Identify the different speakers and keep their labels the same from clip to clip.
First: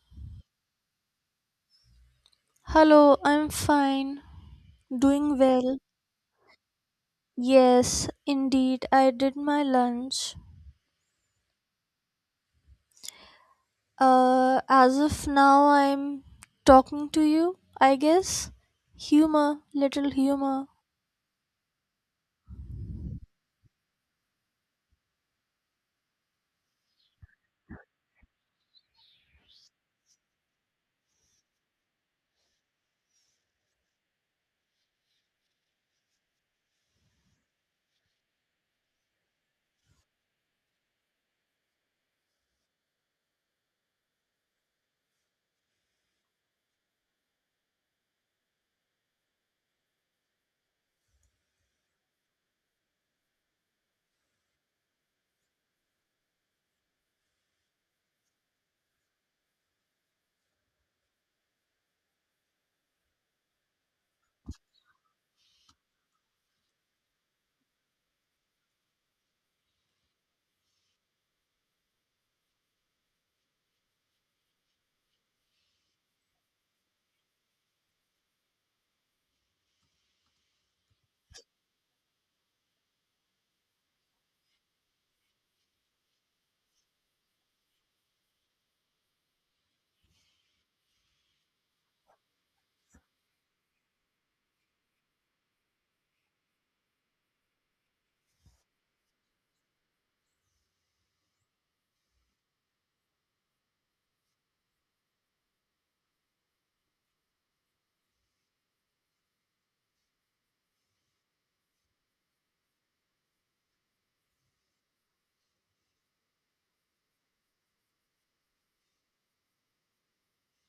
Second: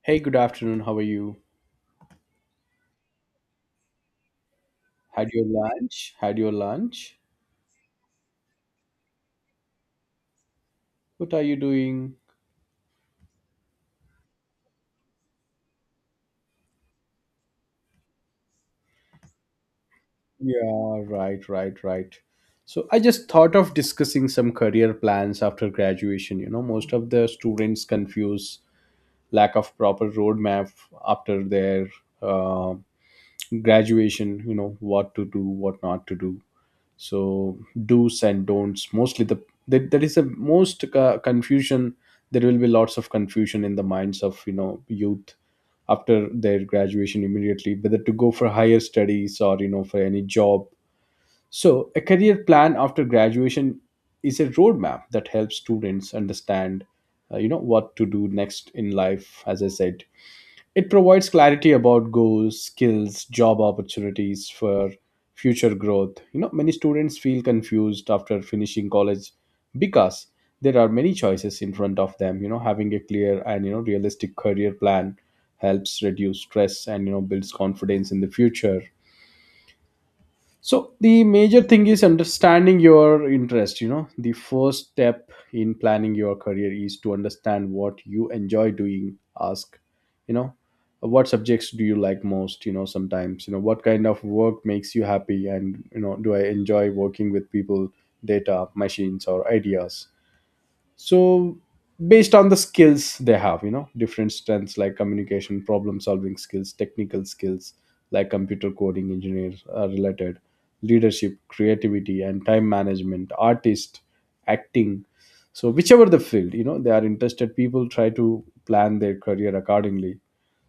Speaker 1: Hey, good afternoon. How are you?
Speaker 2: Hello, I'm fine.
Speaker 1: Had
Speaker 2: Doing
Speaker 1: your
Speaker 2: well.
Speaker 1: lunch? Had your lunch?
Speaker 2: Yes, indeed, I did my lunch.
Speaker 1: What are you doing?
Speaker 2: As of now, I'm talking to you, I guess. Humor, little humor.
Speaker 1: Yeah, right, right, right. So I just thought of discussing some career plans after graduation. You know, most of the students confuse lack of proper roadmap after their uh, graduation. You know, what to do, what not to do. So do's and don'ts. Mostly the that is the most confusion. There will be lots of confusion in the minds of, you know, youth after their graduation immediately, whether to go for higher studies or, you know, for any job. So a career plan after graduation is a roadmap that helps students understand, you know, what to do next in life. As I said, it provides clarity about goals, skills, job opportunities for future growth. You know, many students feel confused after finishing college because there are many choices in front of them. You know, having a clear and, you know, realistic career plan helps reduce stress and, you know, builds confidence in the future. So the major thing is understanding your interest. You know, the first step in planning your career is to understand what you enjoy doing. Ask, you know, what subjects do you like most? You know, sometimes, you know, what kind of work makes you happy, and, you know, do I enjoy working with people, data, machines, or ideas? So based on the skills they have, you know, different strengths like communication, problem solving skills, technical skills like computer coding engineers are related, leadership, creativity, and time management, artist, acting. So whichever the field, you know, they are interested, people try to plan their career accordingly.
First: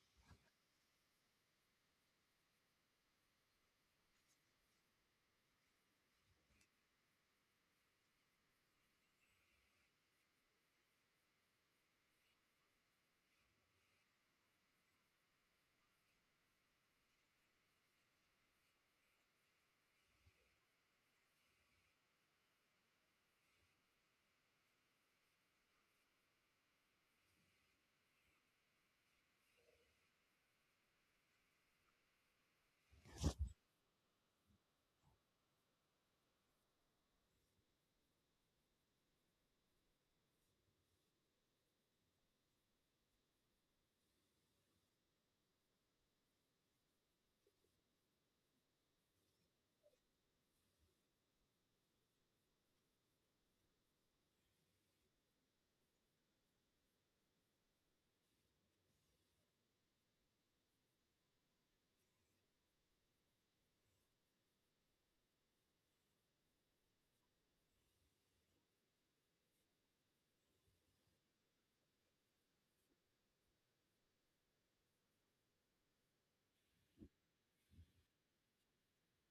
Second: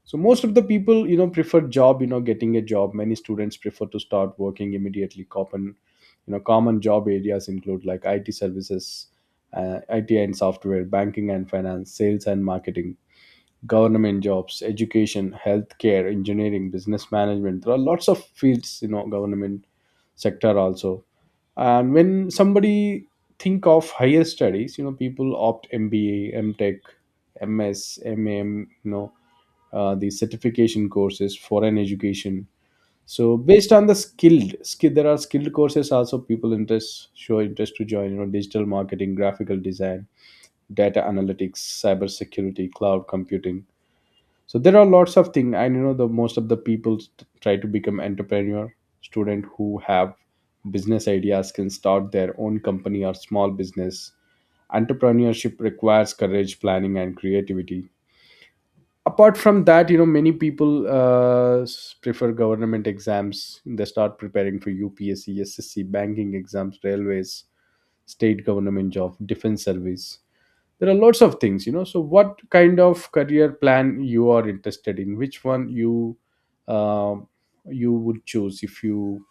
Speaker 1: So most of the people, you know, prefer job, you know, getting a job. Many students prefer to start working immediately. Common, you know, common job areas include like IT services, IT and software, banking and finance, sales and marketing, government jobs, education, healthcare, engineering, business management. There are lots of fields, you know, government sector also. And when somebody think of higher studies, you know, people opt MBA, Tech, MS, you know, the certification courses, foreign education. So based on the skill, there are skilled courses also people interest show interest to join. You know, digital marketing, graphical design, data analytics, cybersecurity, cloud computing. So there are lots of things, and, you know, the most of the people try to become entrepreneur. Student who have business ideas can start their own company or small business. Entrepreneurship requires courage, planning, and creativity. Apart from that, you know, many people prefer government exams. They start preparing for UPSC, SSC, banking exams, railways, state government job, defense service. There are lots of things, you know. So what kind of career plan you are interested in, which one you, uh, you would choose if you,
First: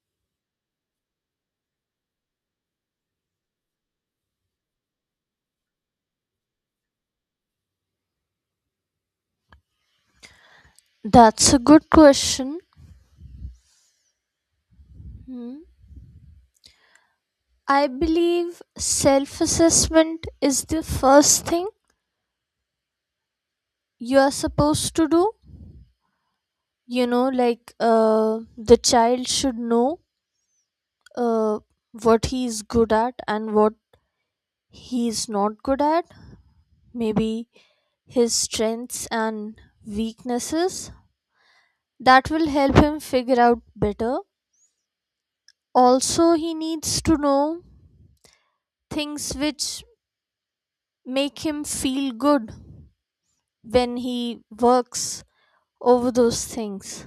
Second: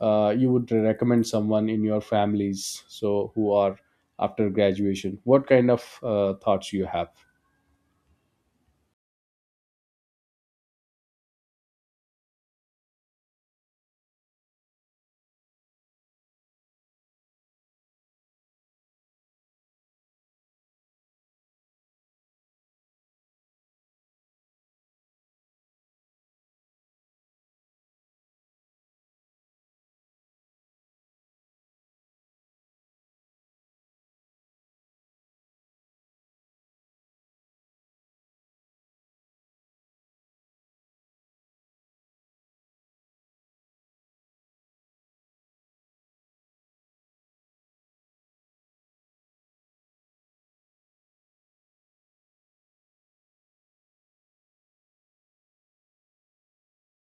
Speaker 1: you would recommend someone in your families, so who are after graduation, what kind of thoughts you have?
Speaker 2: That's a good question. Hmm. I believe self assessment is the first thing you are supposed to do. The child should know, uh, what he is good at and what he is not good at, maybe his strengths and weaknesses. That will help him figure out better. Also, he needs to know things which make him feel good when he works over those things.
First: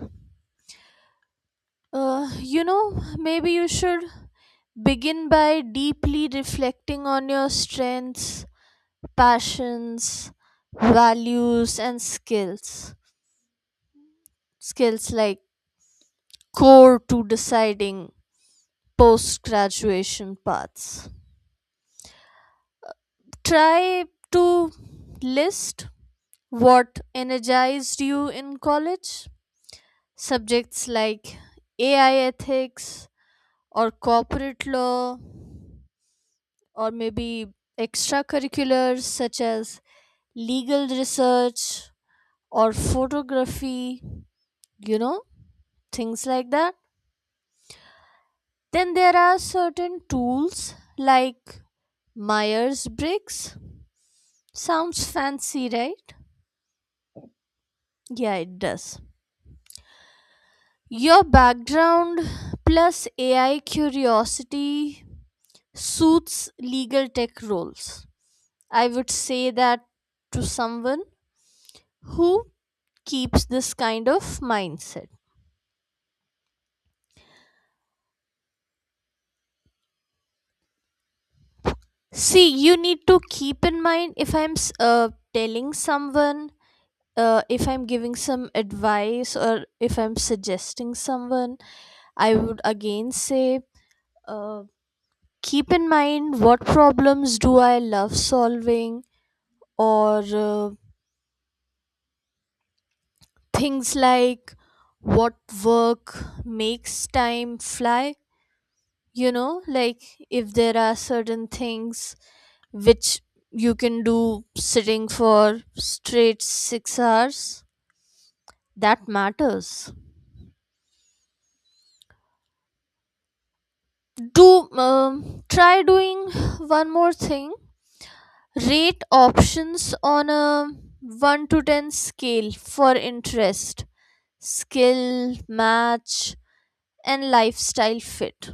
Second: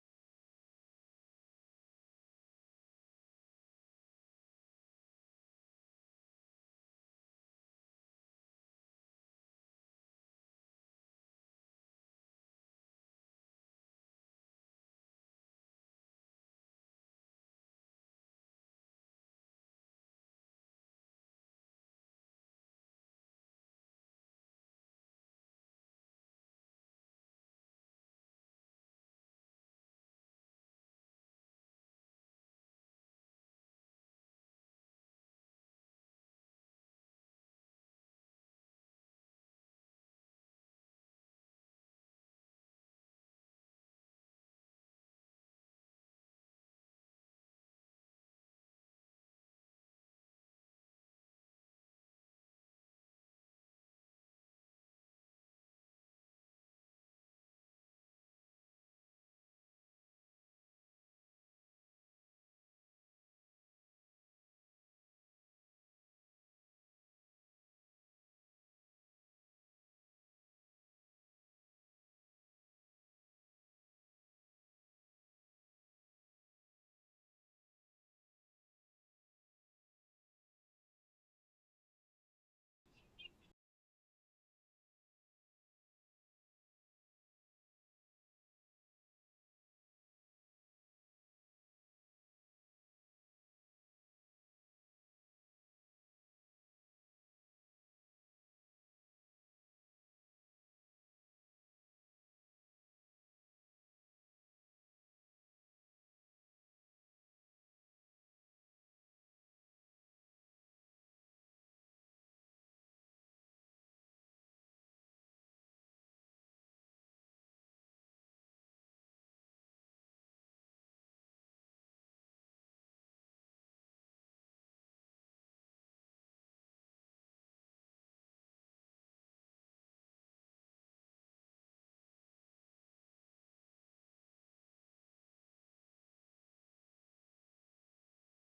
Speaker 2: uh, you know Maybe you should begin by deeply reflecting on your strengths, passions, values and skills. Skills like core to deciding post graduation paths. Try to list what energized you in college. Subjects like AI ethics or corporate law, or maybe extracurriculars such as legal research or photography, you know, things like that. Then there are certain tools like Myers Briggs. Sounds fancy, right? Yeah, it does. Your background plus AI curiosity suits legal tech roles. I would say that to someone who keeps this kind of mindset. See, you need to keep in mind, if I'm telling someone, if I'm giving some advice, or if I'm suggesting someone, I would again say, uh, keep in mind, what problems do I love solving, or things like what work makes time fly. You know, like if there are certain things which you can do sitting for straight 6 hours, that matters. Do Try doing one more thing. Rate options on a 1 to 10 scale for interest, skill match, and lifestyle fit.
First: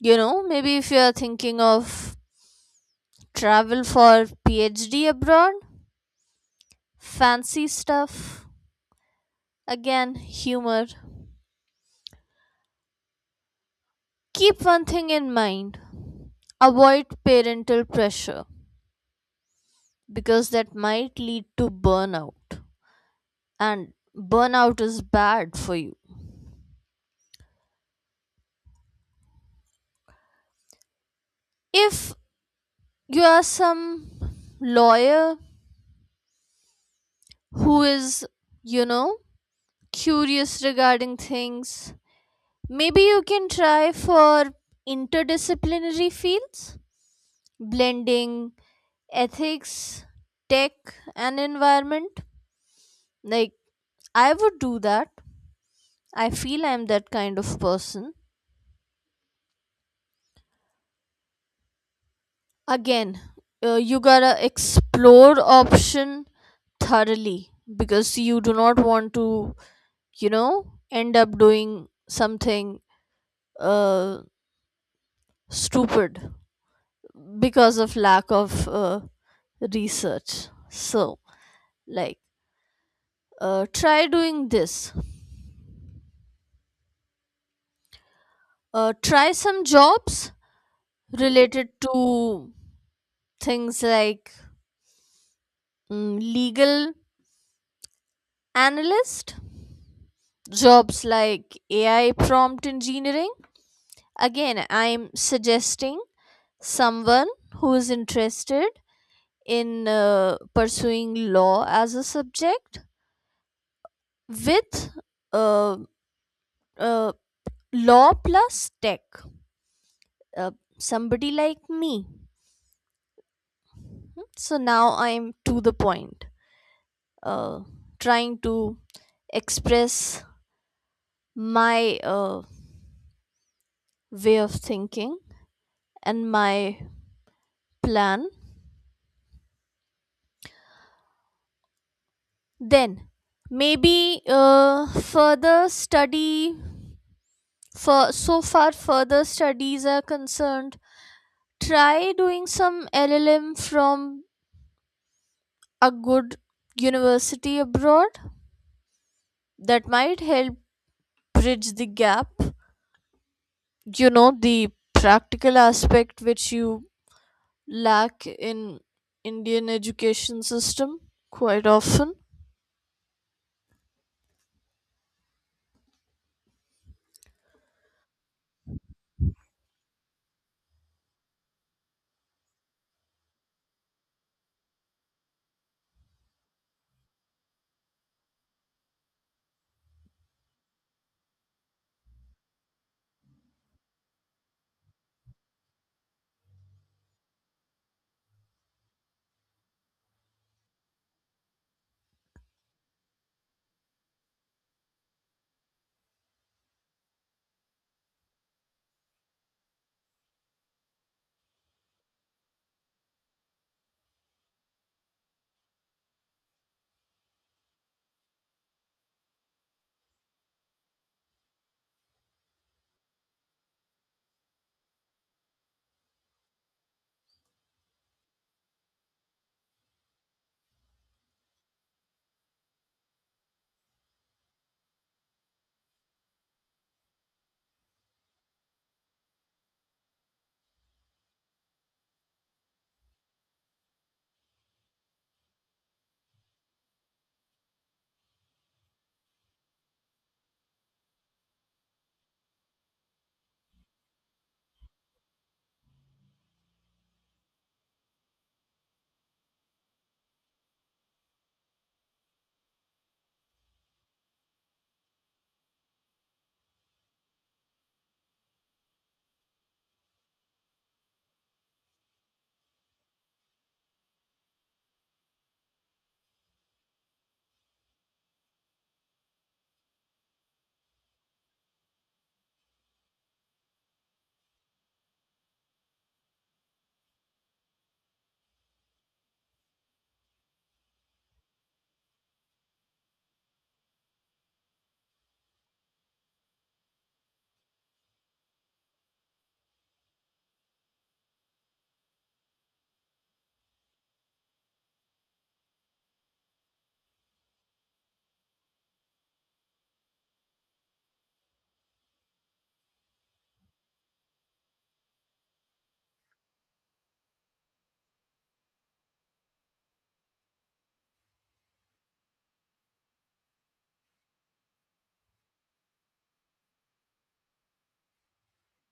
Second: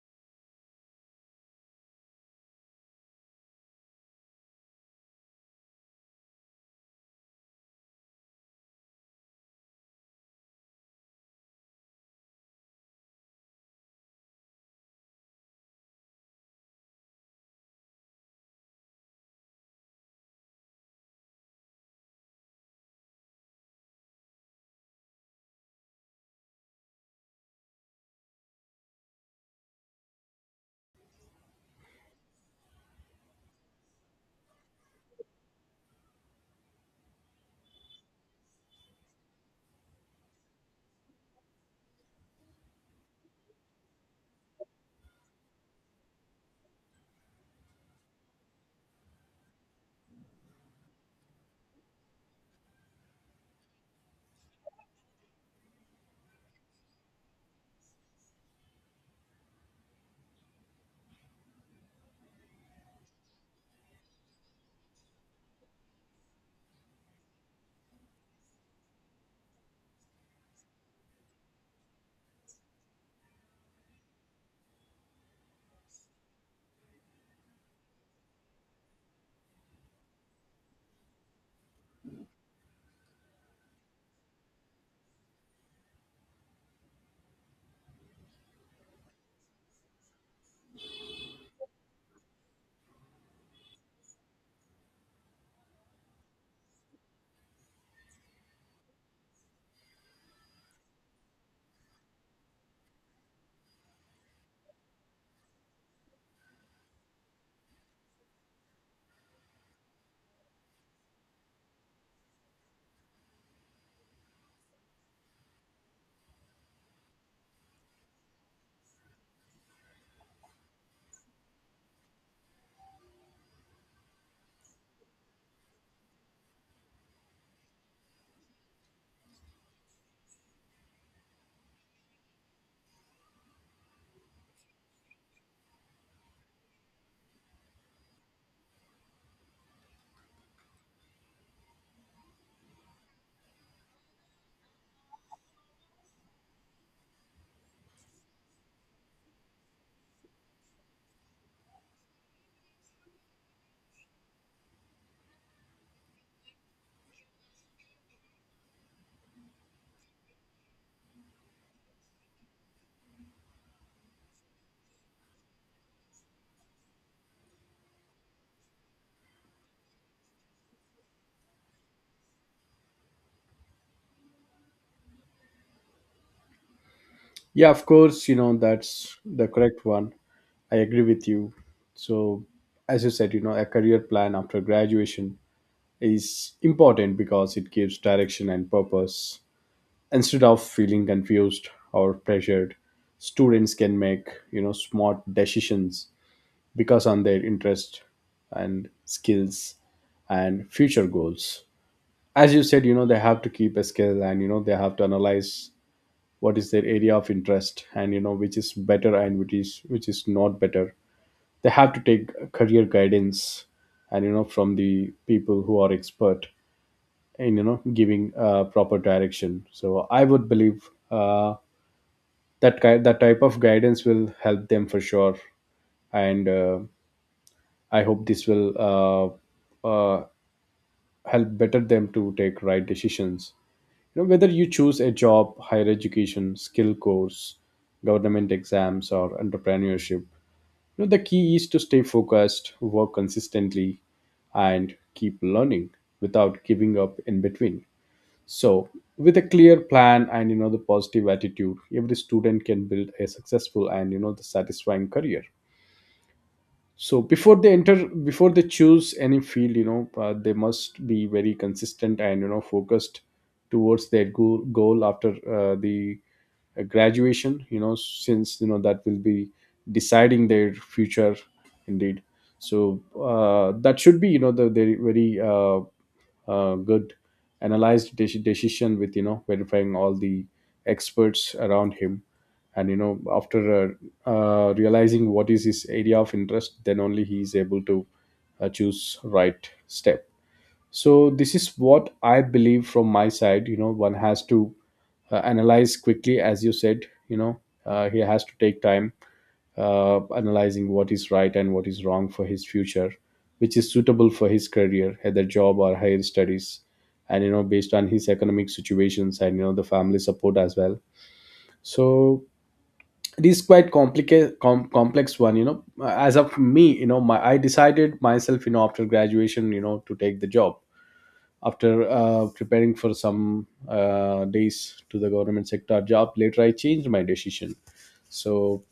Speaker 2: You know, maybe if you're thinking of travel for PhD abroad, fancy stuff, again, humor. Keep one thing in mind, avoid parental pressure, because that might lead to burnout, and burnout is bad for you. If you are some lawyer who is, you know, curious regarding things, maybe you can try for interdisciplinary fields, blending ethics, tech, and environment. Like, I would do that. I feel I'm that kind of person. Again, you gotta explore option thoroughly, because you do not want to, you know, end up doing something, uh, stupid, because of lack of research. So, like, try doing this. Try some jobs related to things like, legal analyst, jobs like AI prompt engineering. Again, I'm suggesting someone who is interested in pursuing law as a subject with uh, uh, law plus tech, uh, somebody like me. So now I'm to the point, uh, trying to express my way of thinking and my plan. Then maybe further study, for so far further studies are concerned, try doing some llm from a good university abroad. That might help bridge the gap, you know, the practical aspect which you lack in indian education system quite often.
Speaker 1: Yeah, of course, you know, that's the correct one. I agree with you. So, as you said, you know, a career plan after graduation is important because it gives direction and purpose. Instead of feeling confused or pressured, students can make, you know, smart decisions because on their interest and skills and future goals. As you said, you know, they have to keep a skill and, you know, they have to analyze what is their area of interest, and, you know, which is better and which is not better. They have to take career guidance and, you know, from the people who are expert in, you know, giving proper direction. So I would believe, that that type of guidance will help them for sure. And I hope this will help better them to take right decisions. You know, whether you choose a job, higher education, skill course, government exams, or entrepreneurship, you know, the key is to stay focused, work consistently, and keep learning without giving up in between. So with a clear plan and, you know, the positive attitude, every student can build a successful and, you know, the satisfying career. So before they enter, before they choose any field, you know, they must be very consistent and, you know, focused towards their goal after the graduation, you know, since, you know, that will be deciding their future indeed. So that should be, you know, the very good analyzed decision with, you know, verifying all the experts around him, and, you know, after realizing what is his area of interest, then only he is able to choose right step. So this is what I believe from my side. You know, one has to analyze quickly, as you said, you know, he has to take time analyzing what is right and what is wrong for his future, which is suitable for his career, either job or higher studies, and, you know, based on his economic situations and, you know, the family support as well. So it is quite complicated, complex one. You know, as of me, you know, my I decided myself, you know, after graduation, you know, to take the job after preparing for some days to the government sector job. Later I changed my decision. So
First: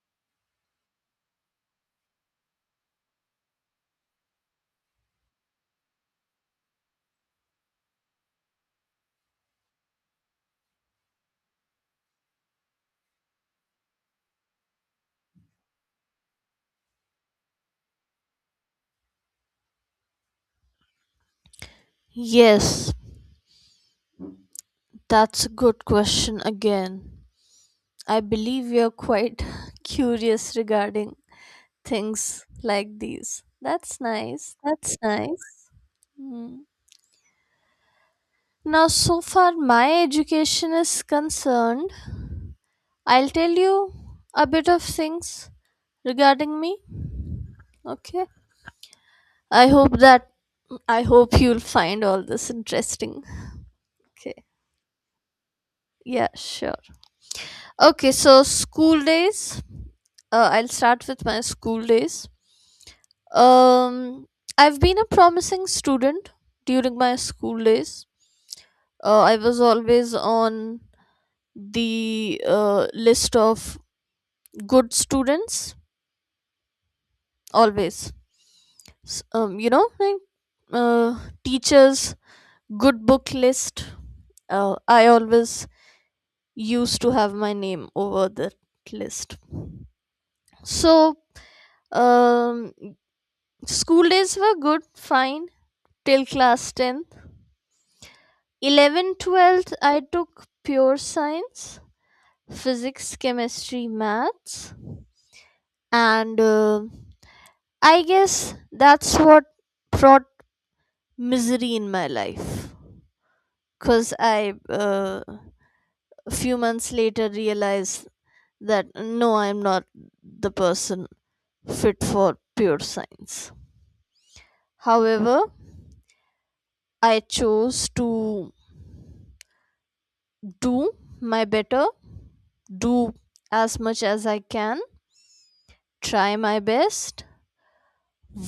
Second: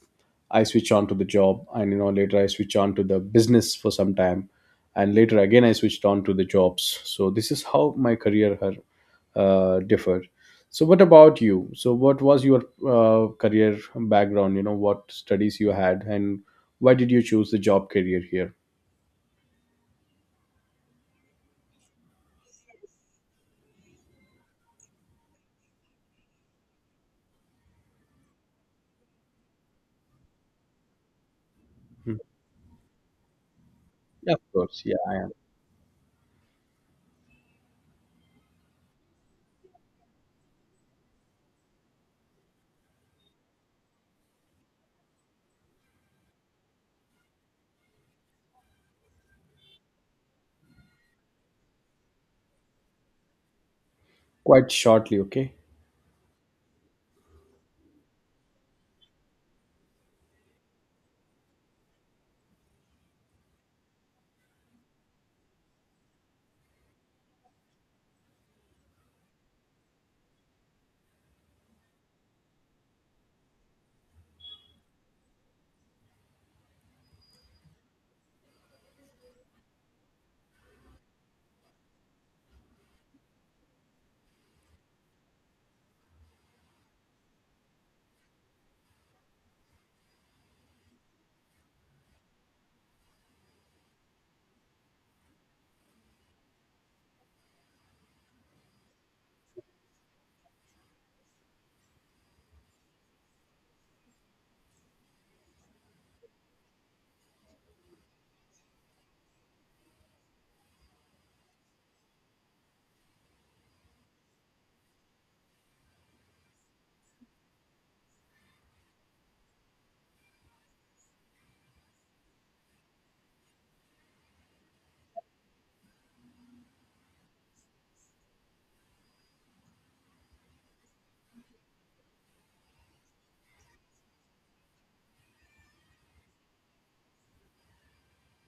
Speaker 1: I switch on to the job, and, you know, later I switch on to the business for some time, and later again I switched on to the jobs. So this is how my career had differed. So what about you? So what was your career background? You know, what studies you had, and why did you choose the job career here?
Speaker 2: Yes, that's a good question again. I believe you're quite curious regarding
Speaker 1: Mhm.
Speaker 2: things like these. That's
Speaker 1: Yeah, of
Speaker 2: nice,
Speaker 1: course.
Speaker 2: that's
Speaker 1: Yeah,
Speaker 2: nice. Hmm. Now so far my education is concerned, I'll tell you a bit of things regarding me. Okay, I hope that, I hope you'll find all this interesting. Okay.
Speaker 1: quite shortly. Okay.
Speaker 2: Yeah, sure. Okay, so school days. I'll start with my school days. Um, I've been a promising student during my school days. I was always on the list of good students, always. You know, like, teachers' good book list. I always used to have my name over the list. So, um, school days were good, fine, till class 10th. 11th, 12th, I took pure science, physics, chemistry, maths, and I guess that's what brought misery in my life. Because I, a few months later, realized that no, I'm not the person fit for pure science. However, I chose to do my better, do as much as I can, try my best,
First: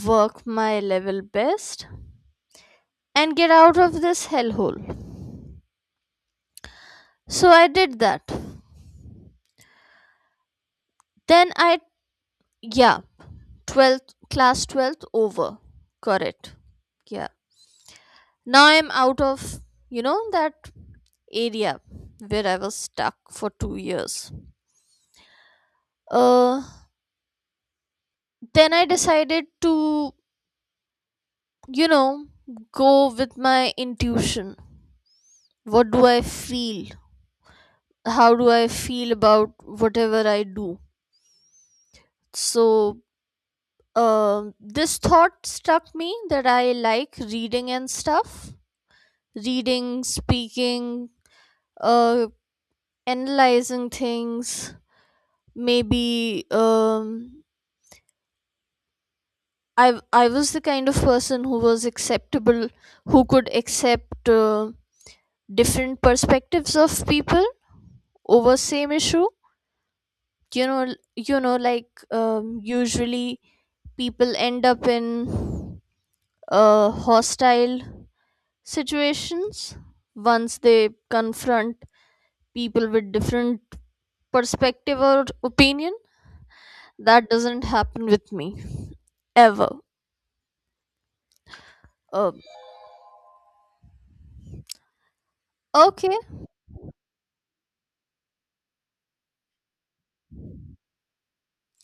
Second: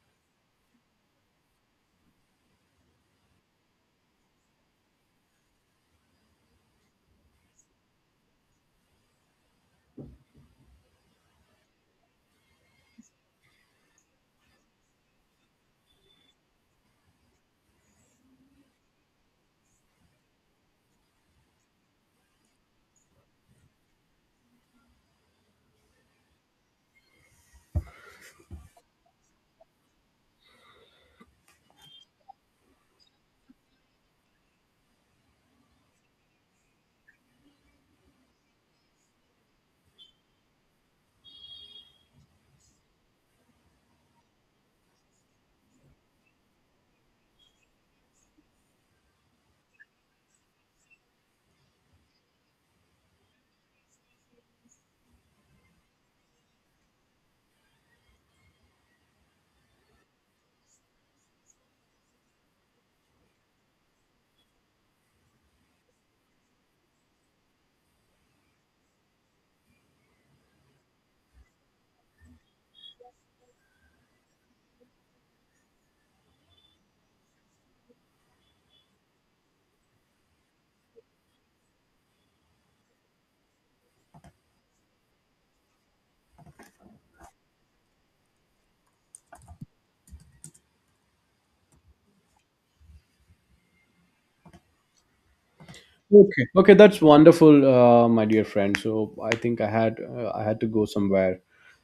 Speaker 2: work my level best, and get out of this hellhole. So I did that. Then I, yeah, 12th, class 12th over. Correct. Yeah. Now I'm out of, you know, that area where I was stuck for 2 years. Uh, then I decided to, you know, go with my intuition. What do I feel, how do I feel about whatever I do? So, this thought struck me that I like reading and stuff. Reading, speaking, uh analyzing things. Maybe, I was the kind of person who was acceptable, who could accept, different perspectives of people over same issue. You know you know like um, usually people end up in hostile situations once they confront people with different perspective or opinion. That doesn't happen with me, ever. uh, okay.
Speaker 1: Okay, okay, that's wonderful, my dear friend. So I think I had to go somewhere.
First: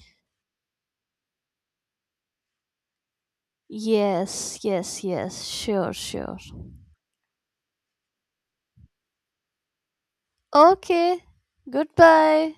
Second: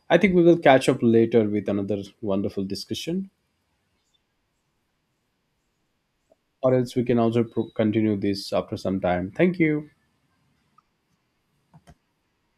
Speaker 1: I think we will catch up later with another wonderful discussion,
Speaker 2: Yes, yes, yes, sure, sure.
Speaker 1: or else we can also continue this after some time. Thank you.
Speaker 2: Okay, goodbye.